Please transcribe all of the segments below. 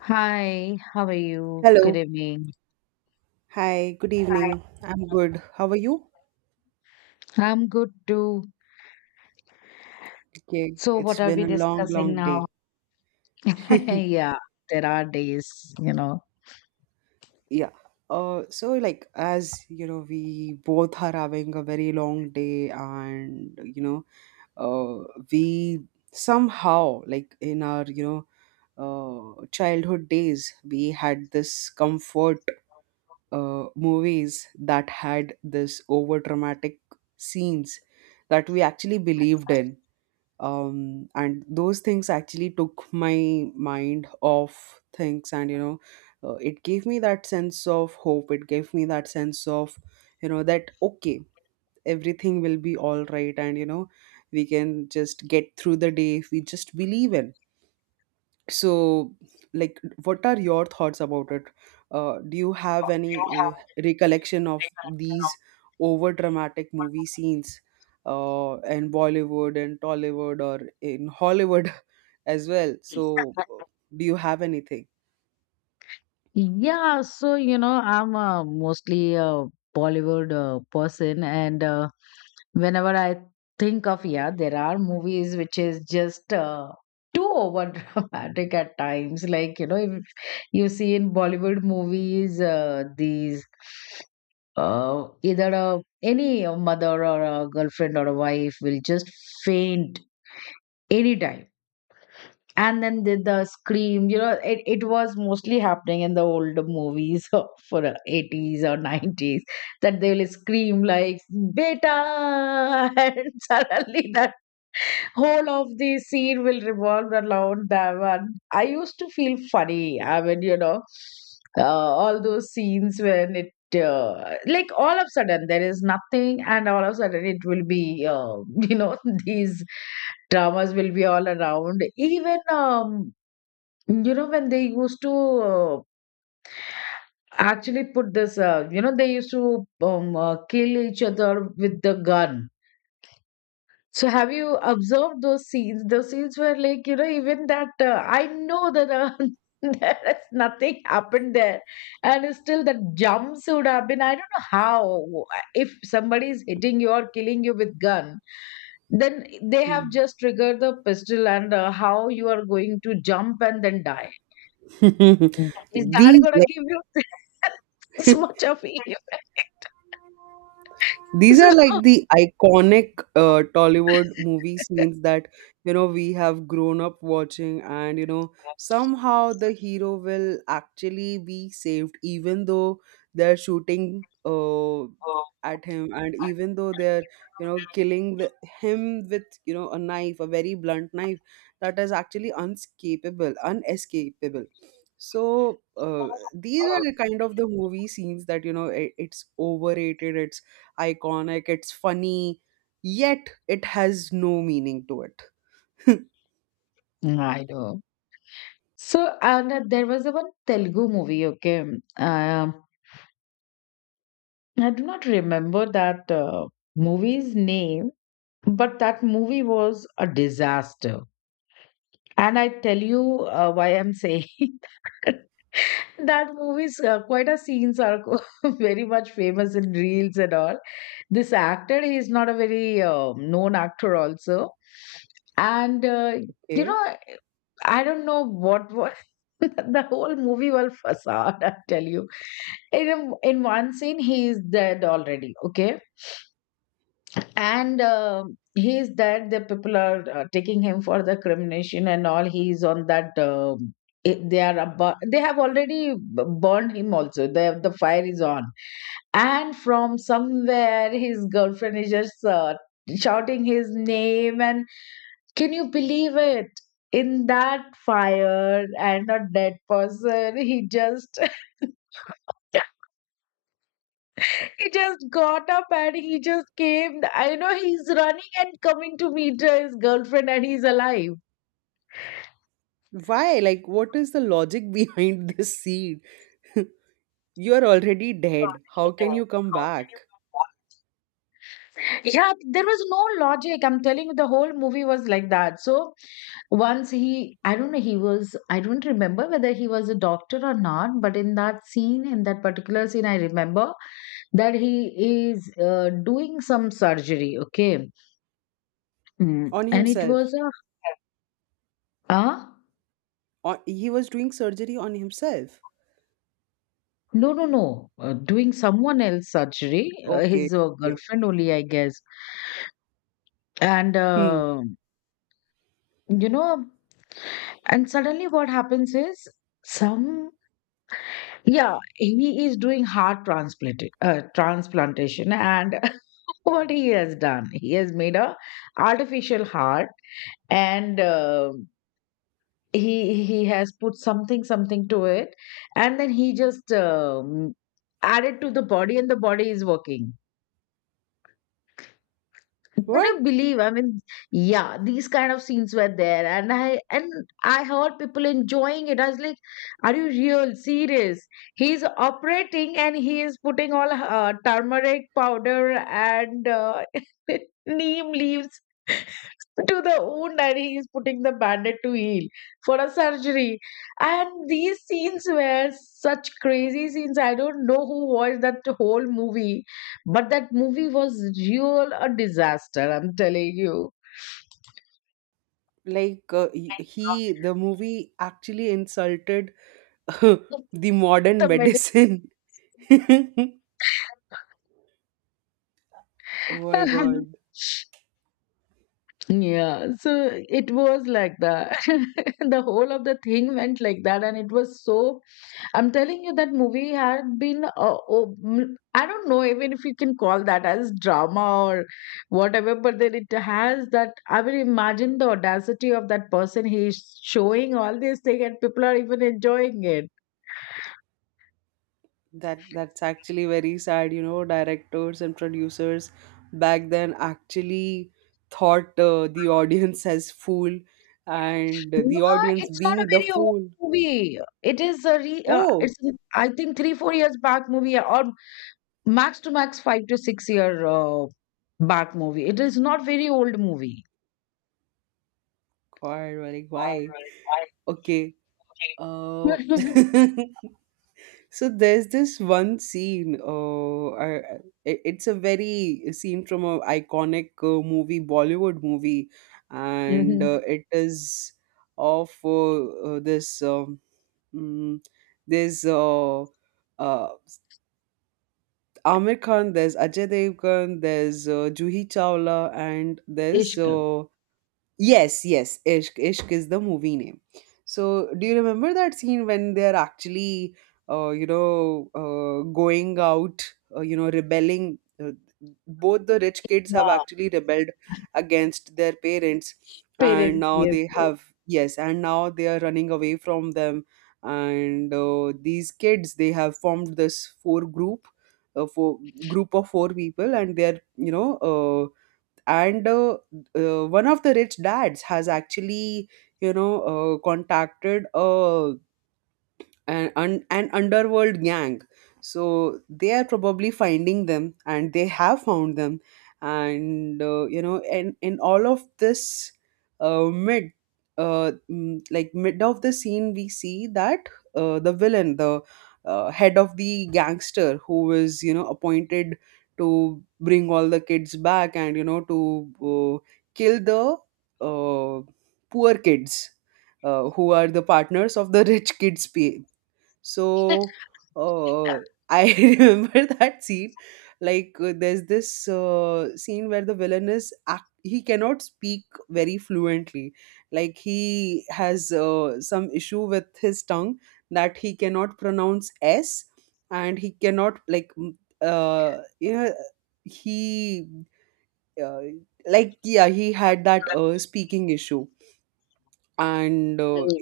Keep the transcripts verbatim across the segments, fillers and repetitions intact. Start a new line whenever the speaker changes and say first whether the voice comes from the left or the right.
left: Hi, how are you? Good
right: Hello.
left: evening.
right: Hi, good
left: Right.
right: evening. I'm good. How are you?
left: I'm good too.
right: Okay,
left: So,
right: it's
left: what are
right: been
left: we
right: a long,
left: discussing
right: long
left: now?
right: day.
left: yeah, there are days, you know.
right: Yeah. Uh, so like as you know, we both are having a very long day, and you know, uh, we somehow like in our, you know, uh, childhood days, we had this comfort uh, movies that had this over dramatic scenes that we actually believed in, um, and those things actually took my mind off things. And you know uh, it gave me that sense of hope. It gave me that sense of, you know, that okay, everything will be all right, and you know, we can just get through the day if we just believe in. So like, what are your thoughts about it? Uh, do you have
left: You
right: any uh,
left: have
right: recollection of
left: the
right: these over dramatic movie scenes uh, in bollywood and tollywood, or in hollywood as well?
left: recollection
right: So
left: of this.
right: do you have anything?
left: Yeah, so you know, I'm uh, mostly a Bollywood uh, person, and uh, whenever I think of yeah, there are movies which is just uh, too over dramatic at times. Like you know, if you see in Bollywood movies, uh, these uh, either a, any mother or a girlfriend or a wife will just faint anytime and then the, the scream you know it, it was mostly happening in the older movies for the eighties or nineties that they will scream like beta and suddenly that whole of the scene will revolve around them, and I used to feel funny. I mean, you know, uh, all those scenes when it uh, like all of a sudden there is nothing and all of a sudden it will be uh, you know these dramas will be all around. Even um, you know when they used to uh, actually put this uh, you know they used to um, uh, kill each other with the gun. So have you observed those scenes? Those scenes were like, you know, even that uh, I know that uh, there is nothing happened there, and still that jumps would have been. I don't know how. If somebody is hitting you or killing you with gun, then they have just triggered the pistol, and uh, how you are going to jump and then die? Is that
right: These
left: gonna
right: like
left: give you this much of fear?
right: these are like the iconic uh, Tollywood movie scenes that, you know, we have grown up watching. And you know, somehow the hero will actually be saved, even though they're shooting uh, at him, and even though they're, you know, killing the, him with, you know, a knife, a very blunt knife that is actually unscapable, unescapable. So
left: So
right: uh, these are the kind of the movie scenes that, you know it, it's overrated, it's iconic, it's funny, yet it has no meaning to it.
left: I know. So, and uh, there was a one Telugu movie, okay. Uh, I do not remember that uh, movie's name, but that movie was a disaster. And I tell you uh, why I'm saying that. That movie's uh, quite a scenes are very much famous in reels and all. This actor, he is not a very uh, known actor also. And uh, you
right: Okay,
left: know, I don't know what was the whole movie was facade, I tell you. In a- in one scene, he is dead already. Okay, and um he is dead. The people are uh, taking him for the cremation and all. He is on that. Um, it- they are about, they have already b- burned him also. The the fire is on and from somewhere his girlfriend is just uh, shouting his name. And can you believe it? In that fire and a dead person, he just he just got up and he just came. I know he's running and coming to meet uh, his girlfriend, and he's alive.
right: why? Like, what is the logic behind this scene? You are already dead. How can you come back?
left: Yeah, there was no logic. I'm telling you, the whole movie was like that. So once he, I don't know, he was, I don't remember whether he was a doctor or not, but in that scene, in that particular scene, I remember that he is uh, doing some surgery, okay. Mm,
right: On
left: and it
right: himself?
left: was a ah,
right: On, he was doing surgery on himself.
left: no, no, no, uh, doing someone else surgery, uh,
right: Okay.
left: his uh,
right: Okay.
left: girlfriend only, I guess. And
right: Hmm.
left: uh, you know, and suddenly what happens is some, yeah, he is doing heart transplant uh, transplantation. And what he has done, he has made a artificial heart and uh, he he has put something something to it, and then he just um, added to the body and the body is working. Couldn't
right: What?
left: believe, I mean, yeah, these kind of scenes were there. And i and i heard people enjoying it. I was like, are you real serious? He's operating and he is putting all uh, turmeric powder and uh, neem leaves to the wound, and he is putting the bandage to heal for a surgery. And these scenes were such crazy scenes. I don't know who watched that whole movie, but that movie was real a disaster, I'm telling you.
right: Like uh, he, he- the movie actually insulted the modern
left: The medical.
right: medicine. Oh my god.
left: Yeah, so it was like that. The whole of the thing went like that, and it was so. I'm telling you, that movie had been. Uh, oh, mm, I don't know even if you can call that as drama or whatever, but then it has that. I will imagine the audacity of that person. He's showing all this thing, and people are even enjoying it.
right: That that's actually very sad, you know, directors and producers back then actually thought uh, the audience as fool, and the
left: No,
right: audience
left: it's not a
right: being the
left: very old
right: fool.
left: movie. It is a re uh,
right: Oh
left: it's an- I think three, four years back movie, or max to max five to six year uh, back movie. It is not very old movie.
right: god, like why? Okay. Uh So there's this one scene. Uh, I- I- it- it's a very scene from a iconic uh, movie, Bollywood movie, and
left: Mm-hmm.
right: uh, it is of uh, uh, this um, mm, there's uh, uh, Amir Khan, there's Ajay Devgan, there's uh, Juhi Chawla, and there's
left: Ishq.
right: uh, yes, yes, Ishq. Ishq is the movie name. So, do you remember that scene when they are actually, uh, you know, uh, going out, uh, you know, rebelling? Uh, both the rich kids have
left: Yeah.
right: actually rebelled against their parents, and
left: Parents,
right: now
left: yes,
right: they
left: yes.
right: have, yes, and now they are running away from them. And uh, these kids, they have formed this four group, uh, four group of four people, and they are, you know, uh, and uh, uh, one of the rich dads has actually, you know uh, contacted a an, un, an underworld gang. So they are probably finding them, and they have found them. And uh, you know, and in all of this uh, mid, uh, mm, like mid of the scene, we see that uh, the villain, the uh, head of the gangster, who was, you know, appointed to bring all the kids back, and you know, to uh, kill the uh, poor kids uh, who are the partners of the rich kids pa- so uh, I remember that scene. Like uh, there's this uh, scene where the villain is act- he cannot speak very fluently. Like he has uh, some issue with his tongue, that he cannot pronounce s, and he cannot like m- uh, you know, he uh, like yeah, he had that uh, speaking issue, and uh,
left: Mm.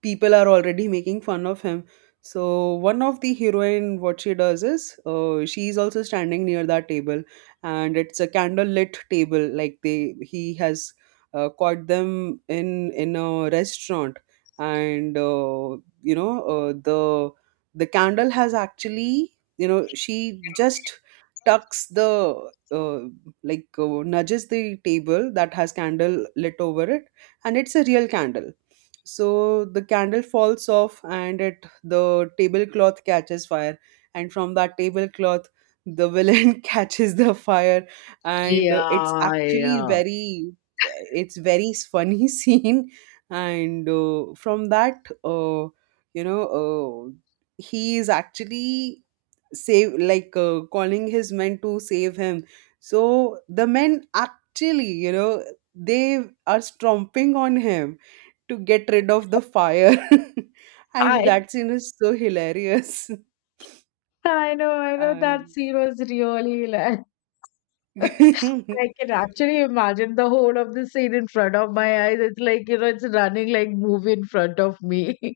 right: people are already making fun of him. So one of the heroine, what she does is, uh, she is also standing near that table, and it's a candle lit table. Like they he has uh, caught them in in a restaurant, and uh, you know, uh, the the candle has actually, you know, she just tucks the, uh, like uh, nudges the table that has candle lit over it, and it's a real candle. So the candle falls off, and it the tablecloth catches fire, and from that tablecloth the villain catches the fire, and uh, it's
left: Yeah,
right: actually
left: yeah.
right: very, it's very funny scene. And uh, from that uh, you know uh, he is actually save like uh, calling his men to save him. So the men actually, you know, they are stomping on him to get rid of the fire. And
left: I
right: that scene is so hilarious.
left: I know, I know that
right: And
left: scene was really hilarious. I can actually imagine the whole of the scene in front of my eyes. It's like, you know, it's running like movie in front of me.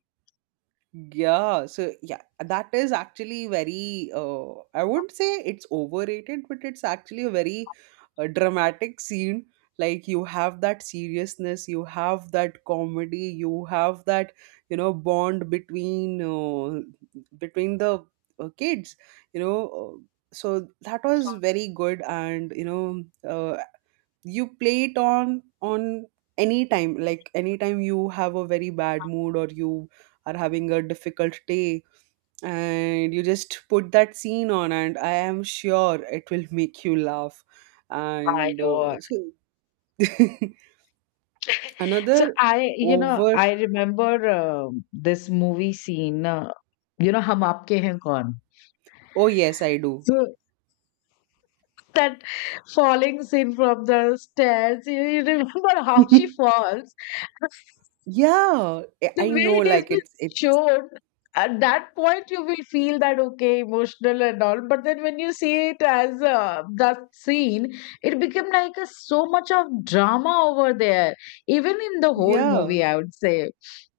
right: yeah, so yeah, that is actually very, uh, I would not say it's overrated, but it's actually a very uh, dramatic scene. Like, you have that seriousness, you have that comedy, you have that, you know, bond between uh, between the uh, kids, you know. Uh, so that was very good. And you know uh, you play it on on any time. Like anytime you have a very bad mood, or you are having a difficult day, and you just put that scene on, and I am sure it will make you laugh.
left: I
right: And
left: know.
right: uh, so
left: So
right: another
left: I, you know,
right: over.
left: I remember um this movie scene, uh, you know, Hum Aapke Hain Kaun.
right: Oh yes, I do.
left: So that falling scene from the stairs, you, you remember how she falls?
right: Yeah, i
left: The
right: I
left: way
right: know,
left: it has
right: like
left: been
right: it's it's
left: shown, at that point you will feel that okay emotional and all, but then when you see it as uh, that scene, it became like a, so much of drama over there, even in the whole
right: yeah.
left: movie, I would say.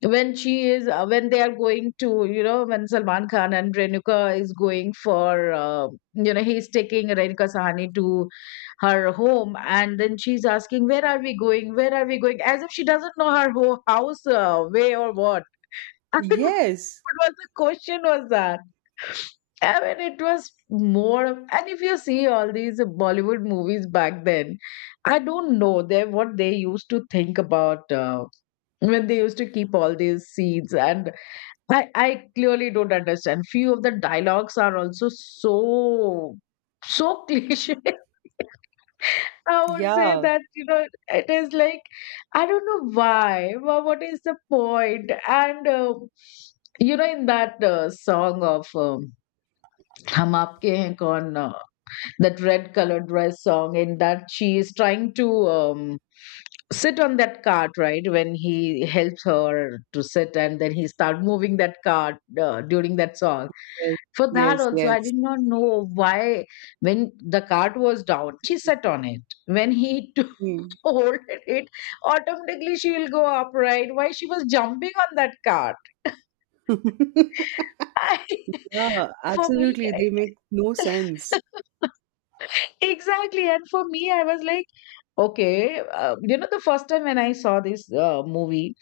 left: When she is uh, when they are going to, you know, when Salman Khan and Renuka is going for uh, you know, he's taking Renuka Sahani to her home, and then she's asking where are we going, where are we going, as if she doesn't know her whole house uh, way or what. I mean,
right: Yes.
left: what was the question was that? I mean, it was more of- and if you see all these Bollywood movies back then, I don't know they what they used to think about uh, when they used to keep all these scenes. And i i clearly don't understand few of the dialogues are also so so cliche, I would say
right: Yeah.
left: that, you know, it is like, I don't know why, but what is the point? And, uh, you know, in that uh, song of um, Hum Aapke Hain Kaun, uh, that red colored dress song, in that she is trying to um, sit on that cart, right? When he helps her to sit and then he start moving that cart uh, during that song.
right: Yes,
left: For that
right: yes.
left: also, I
right: Yes.
left: did not know why when the cart was down, she sat on it. When he took
right: Hmm.
left: hold at it, automatically she will go up, right? Why she was jumping on that cart? I,
right: Yeah,
left: for me,
right: absolutely. They make no sense.
left: I- exactly. And for me, I was like, okay, uh, you know, the first time when I saw this uh, movie,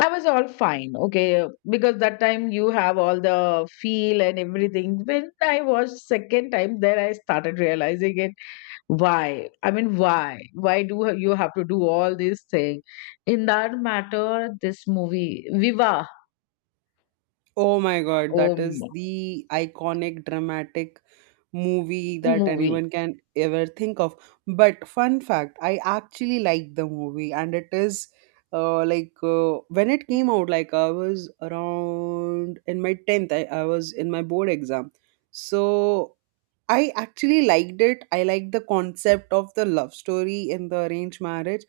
left: I was all fine, okay, because that time you have all the feel and everything. When I watched second time, then I started realizing it. Why, I mean, why why do ha- you have to do all these things? In that matter, this movie viva,
right: Oh my God, that
left: um
right: is the iconic dramatic movie that
left: movie,
right: anyone can ever think of. But fun fact, I actually like the movie. And it is, uh, like uh, when it came out, like I was around in my tenth, I, I was in my board exam. So I actually liked it. I liked the concept of the love story in the arranged marriage.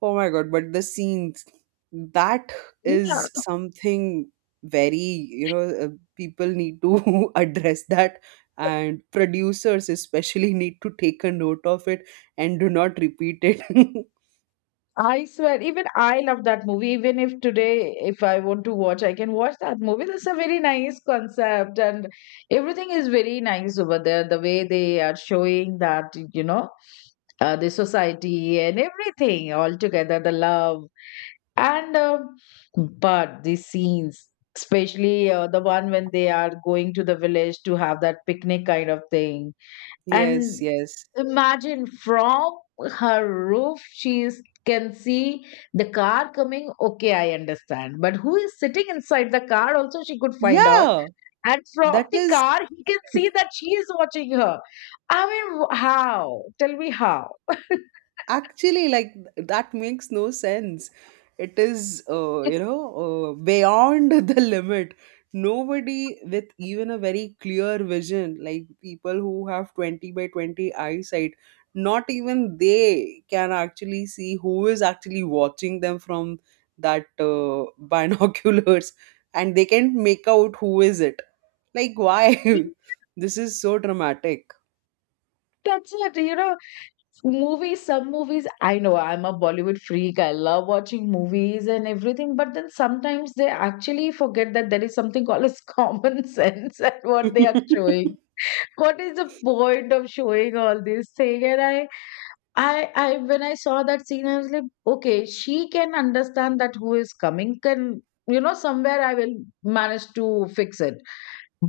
right: Oh my God, but the scenes, that
left: yeah,
right: is something very, you know, uh, people need to address that, and producers especially need to take a note of it, and do not repeat it.
left: I swear, even I love that movie. Even if today if I want to watch, I can watch that movie. That's a very nice concept, and everything is very nice over there, the way they are showing that, you know, uh, the society and everything all together, the love. And um but these scenes, especially uh, the one when they are going to the village to have that picnic kind of thing,
right: Yes,
left: and
right: yes.
left: imagine from her roof she is, can see the car coming. Okay, I understand. But who is sitting inside the car? Also, she could find out.
right: Yeah,
left: And from
right: that
left: the
right: is
left: car, he can see that she is watching her. I mean, w- how? Tell me how.
right: actually, like th- that makes no sense. It is, uh, you know, uh, beyond the limit. Nobody with even a very clear vision, like people who have twenty by twenty eyesight, not even they can actually see who is actually watching them from that uh, binoculars, and they can't make out who is it. Like, why
left: It's-
right: this is so dramatic?
left: That's it. You know, movies, some movies, I know, I'm a Bollywood freak. I love watching movies and everything, but then sometimes they actually forget that there is something called as common sense. And what they are showing, what is the point of showing all this thing? And i i i when I saw that scene, I was like, okay, she can understand that who is coming, can, you know, somewhere I will manage to fix it,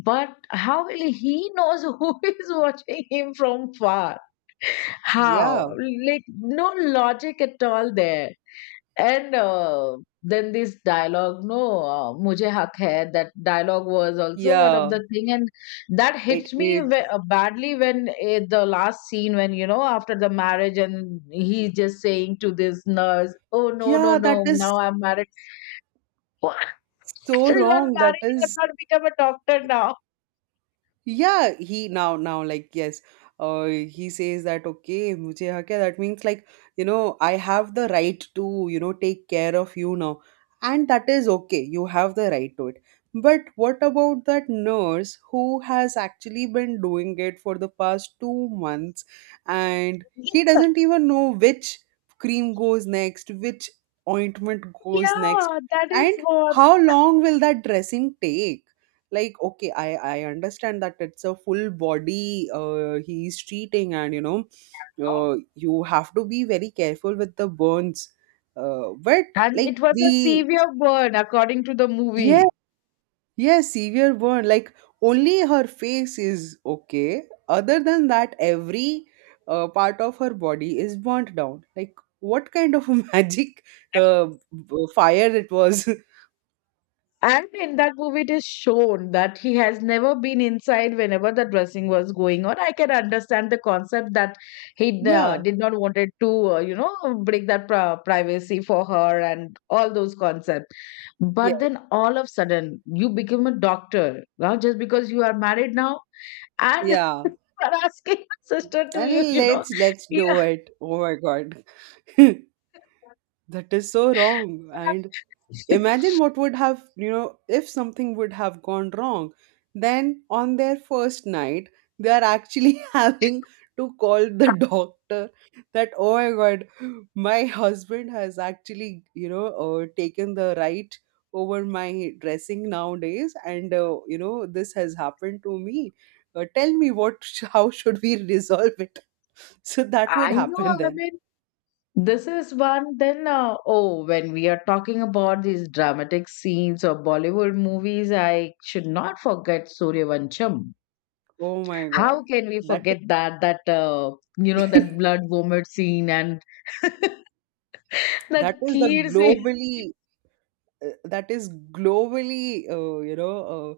left: but how will he knows who is watching him from far?
right: Yeah.
left: How? Like, no logic at all there. And uh, then this dialogue, no, uh, mujhe haq hai, that dialogue was also one of
right: Yeah.
left: the thing. And that
right: it,
left: hits me
right: it
left: ve- uh, badly when eh, the last scene, when, you know, after the marriage, and he just saying to this nurse, oh, no, no,
right: Yeah, that
left: no,
right: is
left: now I'm married. What?
right: so
left: So you are
right: wrong. That
left: married, you have
right: is,
left: not become a doctor now.
right: yeah, he now now like, yes. Uh, he says that okay, mujhe hak hai. That means like, you know, I have the right to, you know, take care of you now, and that is okay. You have the right to it. But what about that nurse who has actually been doing it for the past two months? And he doesn't even know which cream goes next, which ointment goes next,
left: Yeah, that
right: and
left: is what.
right: how long will that dressing take? Like, okay, i i understand that it's a full body, uh, he's treating, and you know, uh, you have to be very careful with the burns, uh, but
left: And
right: like
left: it was a
right: the
left: severe burn according to the
right: yeah,
left: movie.
right: yeah, severe burn. Like, only her face is okay. Other than that, every uh, part of her body is burnt down. Like, what kind of a magic uh, b- fire it was.
left: And in that movie, it is shown that he has never been inside whenever the dressing was going on. I can understand the concept that he uh,
right: Yeah,
left: did not wanted to, uh, you know, break that pri- privacy for her and all those concepts.
right: yeah,
left: But then all of sudden, you become a doctor now just because you are married now and
right: yeah.
left: you are asking your sister to you,
right: and
left: you know.
right: let's let's
left: Yeah,
right: do it, oh my god. That is so wrong. And imagine what would have, you know, if something would have gone wrong, then on their first night, they are actually having to call the doctor. That, oh my god, my husband has actually, you know, uh, taken the right over my dressing nowadays, and uh, you know, this has happened to me. Uh, tell me what sh- how should we resolve it? So that would
left: I know.
right: happen
left: I
right: then.
left: mean, this is one. Then, uh, oh, when we are talking about these dramatic scenes or Bollywood movies, I should not forget Suryavancham.
right: Oh my
left: How
right: god,
left: can we
right: that is.
left: forget that? That uh, you know that blood vomit scene and
right: That
left: that
right: is the
left: kheer scene.
right: globally, uh, that is globally, uh, you know, uh,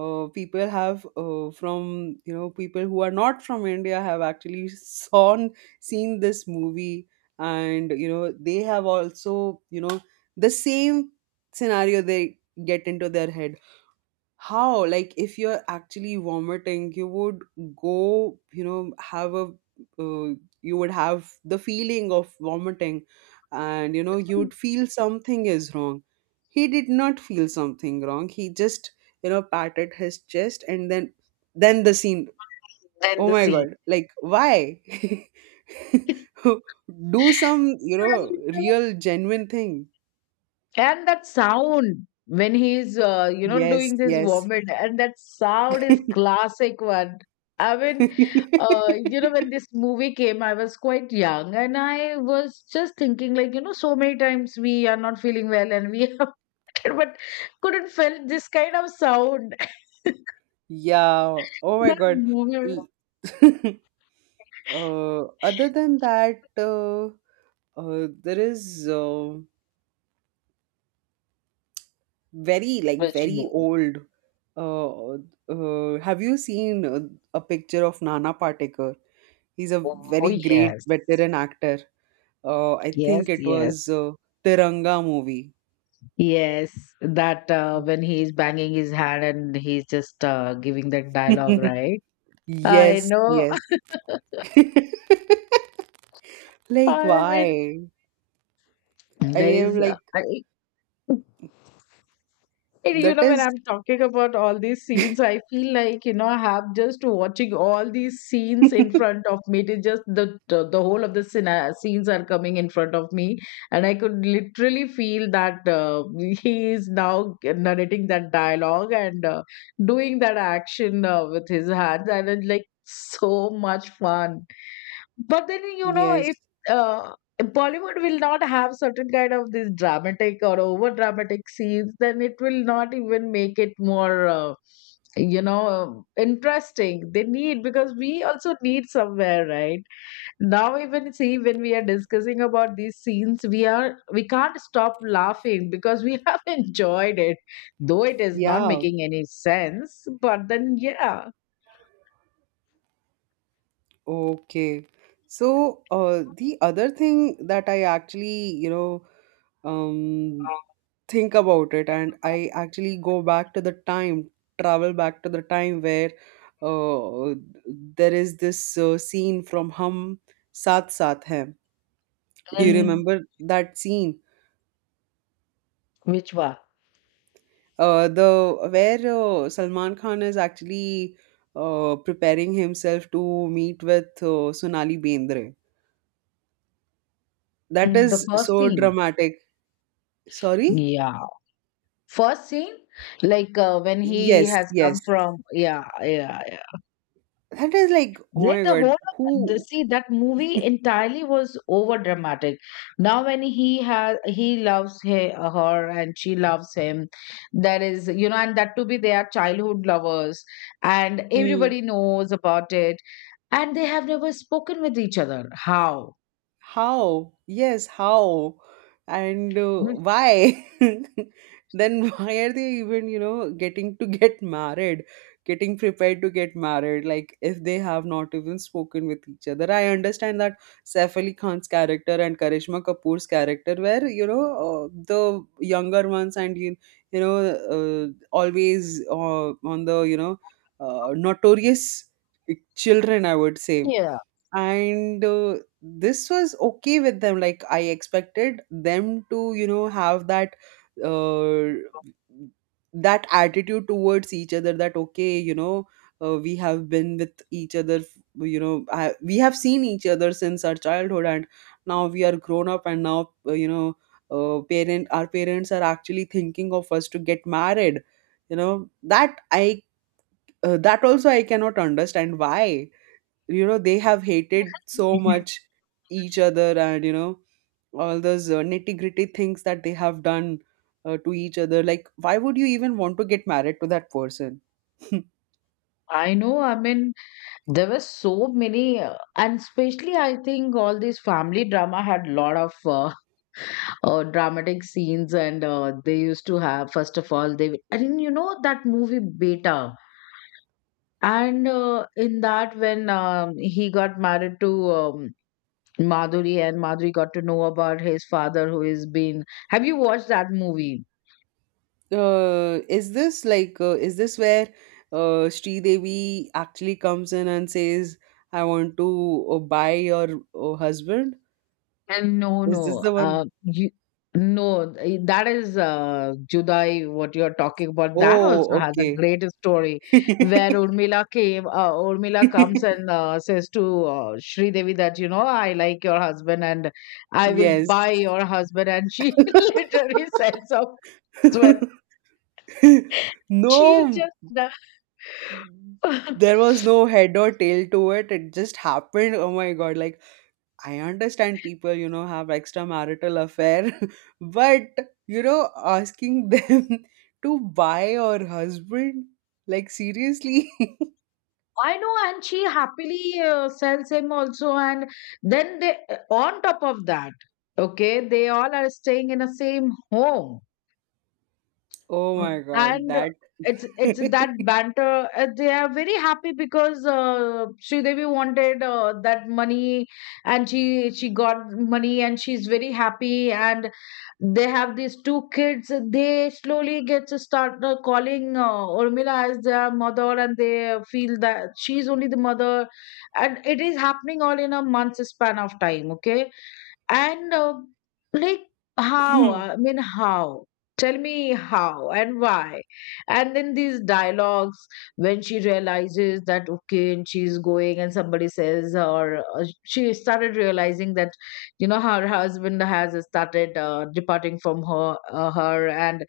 right: uh, people have, uh, from, you know, people who are not from India, have actually sawn seen this movie, and you know, they have also, you know, the same scenario, they get into their head. How? Like, if you're actually vomiting, you would go, you know, have a, uh, you would have the feeling of vomiting, and you know, you'd feel something is wrong. He did not feel something wrong. He just, you know, patted his chest and then then the scene.
left: Then
right: Oh
left: the
right: my
left: scene.
right: god, like, why do some, you know, real genuine thing?
left: And that sound when he's, uh, you know,
right: Yes,
left: doing this
right: yes.
left: vomit, and that sound is classic one. I mean, uh, you know, when this movie came, I was quite young, and I was just thinking, like, you know, so many times we are not feeling well, and we have, but couldn't feel this kind of sound.
right: Yeah. Oh my
left: That
right: God.
left: movie,
right: L- uh, other than that, uh, uh, there is, uh, very like,
left: which
right: very
left: movie?
right: old. Uh, uh, have you seen, uh, a picture of Nana Patekar? He's a
left: Oh
right: very great
left: yes,
right: veteran actor. Uh, I
left: yes,
right: think it
left: yes.
right: was, uh, Tiranga movie.
left: Yes, that uh, when he is banging his hand and he's just uh, giving that dialogue, right? I
right: Yes,
left: know.
right: yes. Like,
left: I mean,
right: why? I
left: there
right: am
left: is, uh,
right: like,
left: I, you
right: that
left: know, when
right: is.
left: I'm talking about all these scenes, I feel like, you know, I have just watching all these scenes in front of me. It is just the, the, the whole of the scena- scenes are coming in front of me. And I could literally feel that uh, he is now narrating that dialogue and uh, doing that action uh, with his hands. And it's like so much fun. But then, you know,
right: Yes.
left: if uh, Bollywood will not have certain kind of this dramatic or over dramatic scenes, then it will not even make it more, uh, you know, interesting. They need, because we also need somewhere, right? Now, even see, when we are discussing about these scenes, we are, we can't stop laughing because we have enjoyed it, though it is not
right: Yeah,
left: making any sense. But then, yeah,
right: okay. So, uh, the other thing that I actually, you know, um, think about it, and I actually go back to the time, travel back to the time where, uh, there is this, uh, scene from Hum Saath Saath Hai. Do you
left: mhm.
right: remember that scene?
left: Which one?
right: Uh, the where uh, Salman Khan is actually uh, preparing himself to meet with uh, Sonali Bendre. That
left: Mm, the
right: is
left: first
right: so
left: scene.
right: dramatic. Sorry?
left: Yeah. First scene, like uh, when he
right: Yes,
left: has
right: yes.
left: come from, yeah, yeah, yeah.
right: That is like, oh
left: That
right: my
left: the whole
right: God,
left: of the,
right: who?
left: see that movie entirely was over dramatic. Now when he has he loves he, her and she loves him, that is you know, and that to be their childhood lovers, and
right: Hmm.
left: everybody knows about it, and they have never spoken with each other. How?
right: How, yes, how, and uh,
left: I mean,
right: why then why are they even, you know getting to get married, getting prepared to get married, like if they have not even spoken with each other? I understand that Saif Ali Khan's character and Karishma Kapoor's character were, you know uh, the younger ones and you, you know uh, always, uh, on the you know uh, notorious children, I would say.
left: yeah,
right: And uh, this was okay with them, like I expected them to, you know have that uh, that attitude towards each other that, okay, you know uh, we have been with each other f- you know I, we have seen each other since our childhood, and now we are grown up, and now, uh, you know uh, parent our parents are actually thinking of us to get married. you know that i uh, that also I cannot understand, why, you know they have hated so much each other, and, you know all those uh, nitty gritty things that they have done uh, to each other, like why would you even want to get married to that person? uh,
left: I know. I mean, there were so many, uh, and especially I think all these family drama had a lot of uh, uh, dramatic scenes, and uh, they used to have first of all they and you know that movie Beta, and uh, in that when um, he got married to um, Madhuri, and Madhuri got to know about his father who is been. Have you watched that movie?
right: is this like uh, is this where uh, Sri Devi actually comes in and says, I want to uh, buy your uh, husband?
left: And No,
right: Is this
left: no,
right: the one?
left: uh, you, no, eh, that is uh, Judai, what you're talking about. That
right: Oh,
left: also has a
right: okay.
left: great story where Urmila came, uh, Urmila comes and uh, says to uh, Sri Devi that, you know, I like your husband and I will
right: Yes.
left: buy your husband. And she literally sells off husband. She is
right: No,
left: just the
right: there was no head or tail to it, it just happened. Oh my God, like, I understand people, you know have extramarital affair, but, you know asking them to buy or husband, like, seriously.
left: I know, and she happily uh, sells him also. And then they, uh, on top of that, okay, they all are staying in the same home,
right: Oh my
left: mm,
right: God,
left: and
right: that.
left: it's it's that banter. Uh, they are very happy because uh, Sridevi wanted uh, that money, and she she got money, and she's very happy. And they have these two kids, they slowly get to start uh, calling uh, Urmila as their mother and they feel that she's only the mother, and it is happening all in a month's span of time, okay, and uh, like, how? uh, I mean, how? Tell me how and why. And then these dialogues, when she realizes that okay, and she's going, and somebody says, or uh, she started realizing that you know her husband has started uh, departing from her, uh, her, and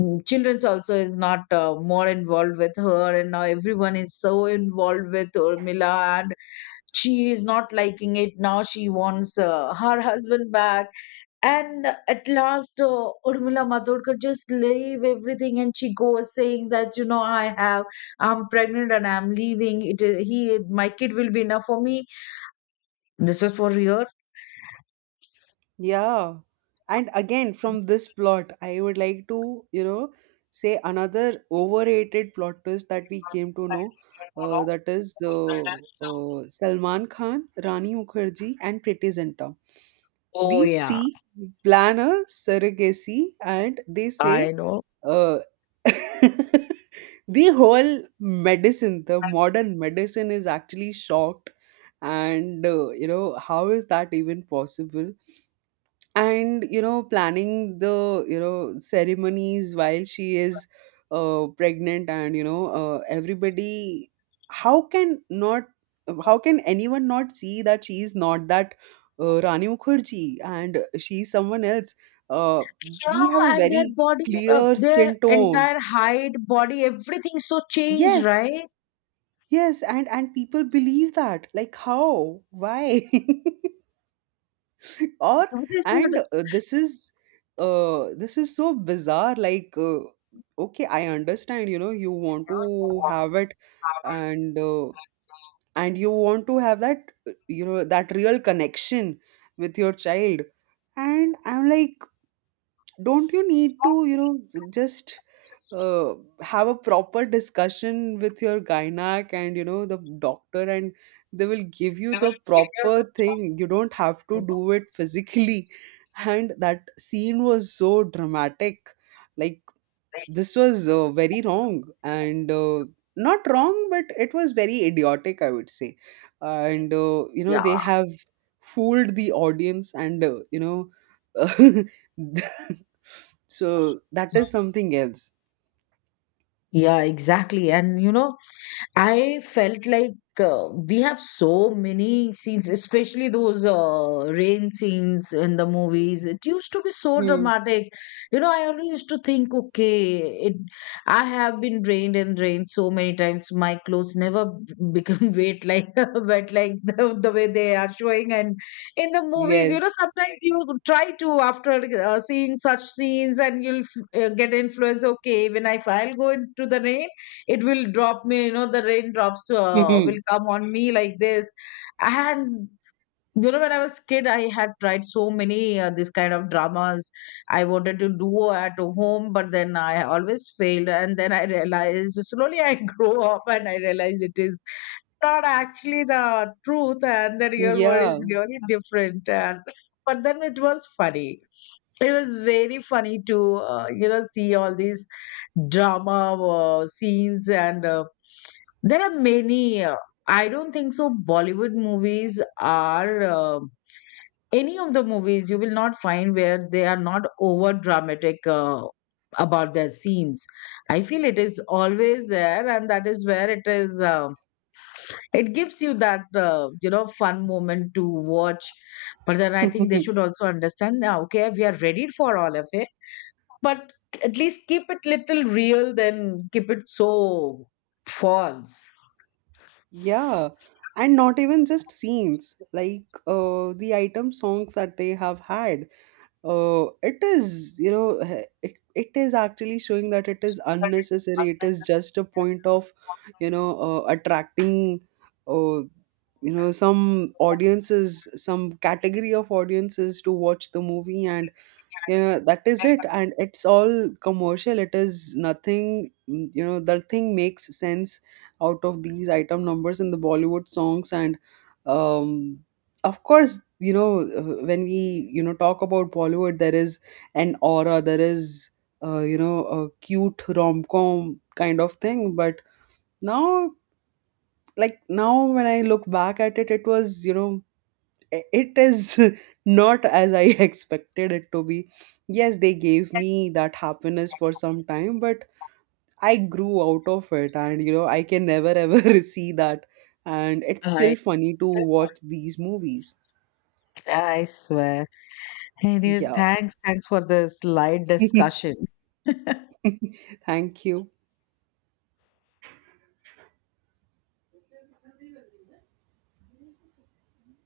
left: mm, children's also is not uh, more involved with her, and now everyone is so involved with Urmila, and she is not liking it, now she wants uh, her husband back, and at last uh, Urmila Matodkar just leave everything and she goes saying that you know i have I'm pregnant and I'm leaving, it is he, my kid will be enough for me. This is for real.
right: Yeah. And again, from this plot, I would like to, you know, say another overrated plot twist that we came to know. Uh, that is uh, uh, Salman Khan, Rani Mukherjee, and Priti Zinta.
left: Oh
right: These
left: yeah,
right: three plan a surrogacy, and they say,
left: I know.
right: uh, the whole medicine, the modern medicine is actually shocked. And, uh, you know, how is that even possible? And, you know planning the, you know ceremonies while she is uh, pregnant, and, you know uh, everybody how can not, how can anyone not see that she is not that uh, Rani Mukherjee, and she is someone else. uh, we
left: Yeah,
right: have a
left: and their
right: very
left: body, uh,
right: clear
left: their
right: skin tone.
left: entire height, body, everything so changed,
right: Yes,
left: right?
right: yes, and and people believe that, like, how, why? Or,
left: That is
right: and uh, this is uh this is so bizarre, like, uh, okay, I understand, you know you want to
left: what.
right: have it, and uh, and you want to have that uh, you know that real connection with your child, and I'm like, don't you need to, you know just uh, have a proper discussion with your gynac and, you know the doctor, and they will give you the proper thing. You don't have to do it physically. And that scene was so dramatic, like, this was uh, very wrong and uh, not wrong, but it was very idiotic, I would say. And uh, you know,
left: Yeah,
right: they have fooled the audience, and, uh, you know so that is something else.
left: yeah, exactly. And you know, I felt like uh, we have so many scenes, especially those uh, rain scenes in the movies. It used to be so
right: Hmm.
left: dramatic. You know, I always used to think, okay, it, I have been drained and rained so many times. My clothes never b- become wet like wet like the, the way they are showing. And in the movies, you know,
right: Yes.
left: sometimes you try to after uh, seeing such scenes, and you'll f- uh, get influence. Okay, when I I'll go into the rain, it will drop me, you know, the raindrops uh, will come on me like this. And you know when I was kid, I had tried so many uh, this kind of dramas I wanted to do at home, but then I always failed, and then I realized slowly I grow up and I realized it is not actually the truth and the real world is
right: Yeah.
left: really different. And but then it was funny, it was very funny to uh, you know see all these drama uh, scenes. And uh, there are many uh, I don't think so Bollywood movies are uh, any of the movies you will not find where they are not over dramatic uh, about their scenes. I feel it is always there, and that is where it is, um, it gives you that uh, you know fun moment to watch. But then I think they should also understand now, okay, we are ready for all of it, but at least keep it little real than keep it so false.
right: Yeah. And not even just scenes, like, uh, the item songs that they have had. Uh, it is, you know, h- it, it is actually showing that it is unnecessary. It is just a point of, you know, uh, attracting, uh, you know, some audiences, some category of audiences, to watch the movie, and, you know that is it, and it's all commercial. It is nothing. Mm, you know, that thing makes sense out of these item numbers in the Bollywood songs. And, um, of course, you know, uh, when we, you know talk about Bollywood, there is an aura, there is uh, you know, a cute rom-com kind of thing. But now, like, now when I look back at it, it was, you know, it is not as I expected it to be. Yes, they gave me that happiness for some time, but I grew out of it, and, you know, I can never ever see that. And it's
left: i
right: still funny to watch these movies.
left: i swear. Anyways,
right: Yeah.
left: thanks thanks for this light discussion.
right: Thank you.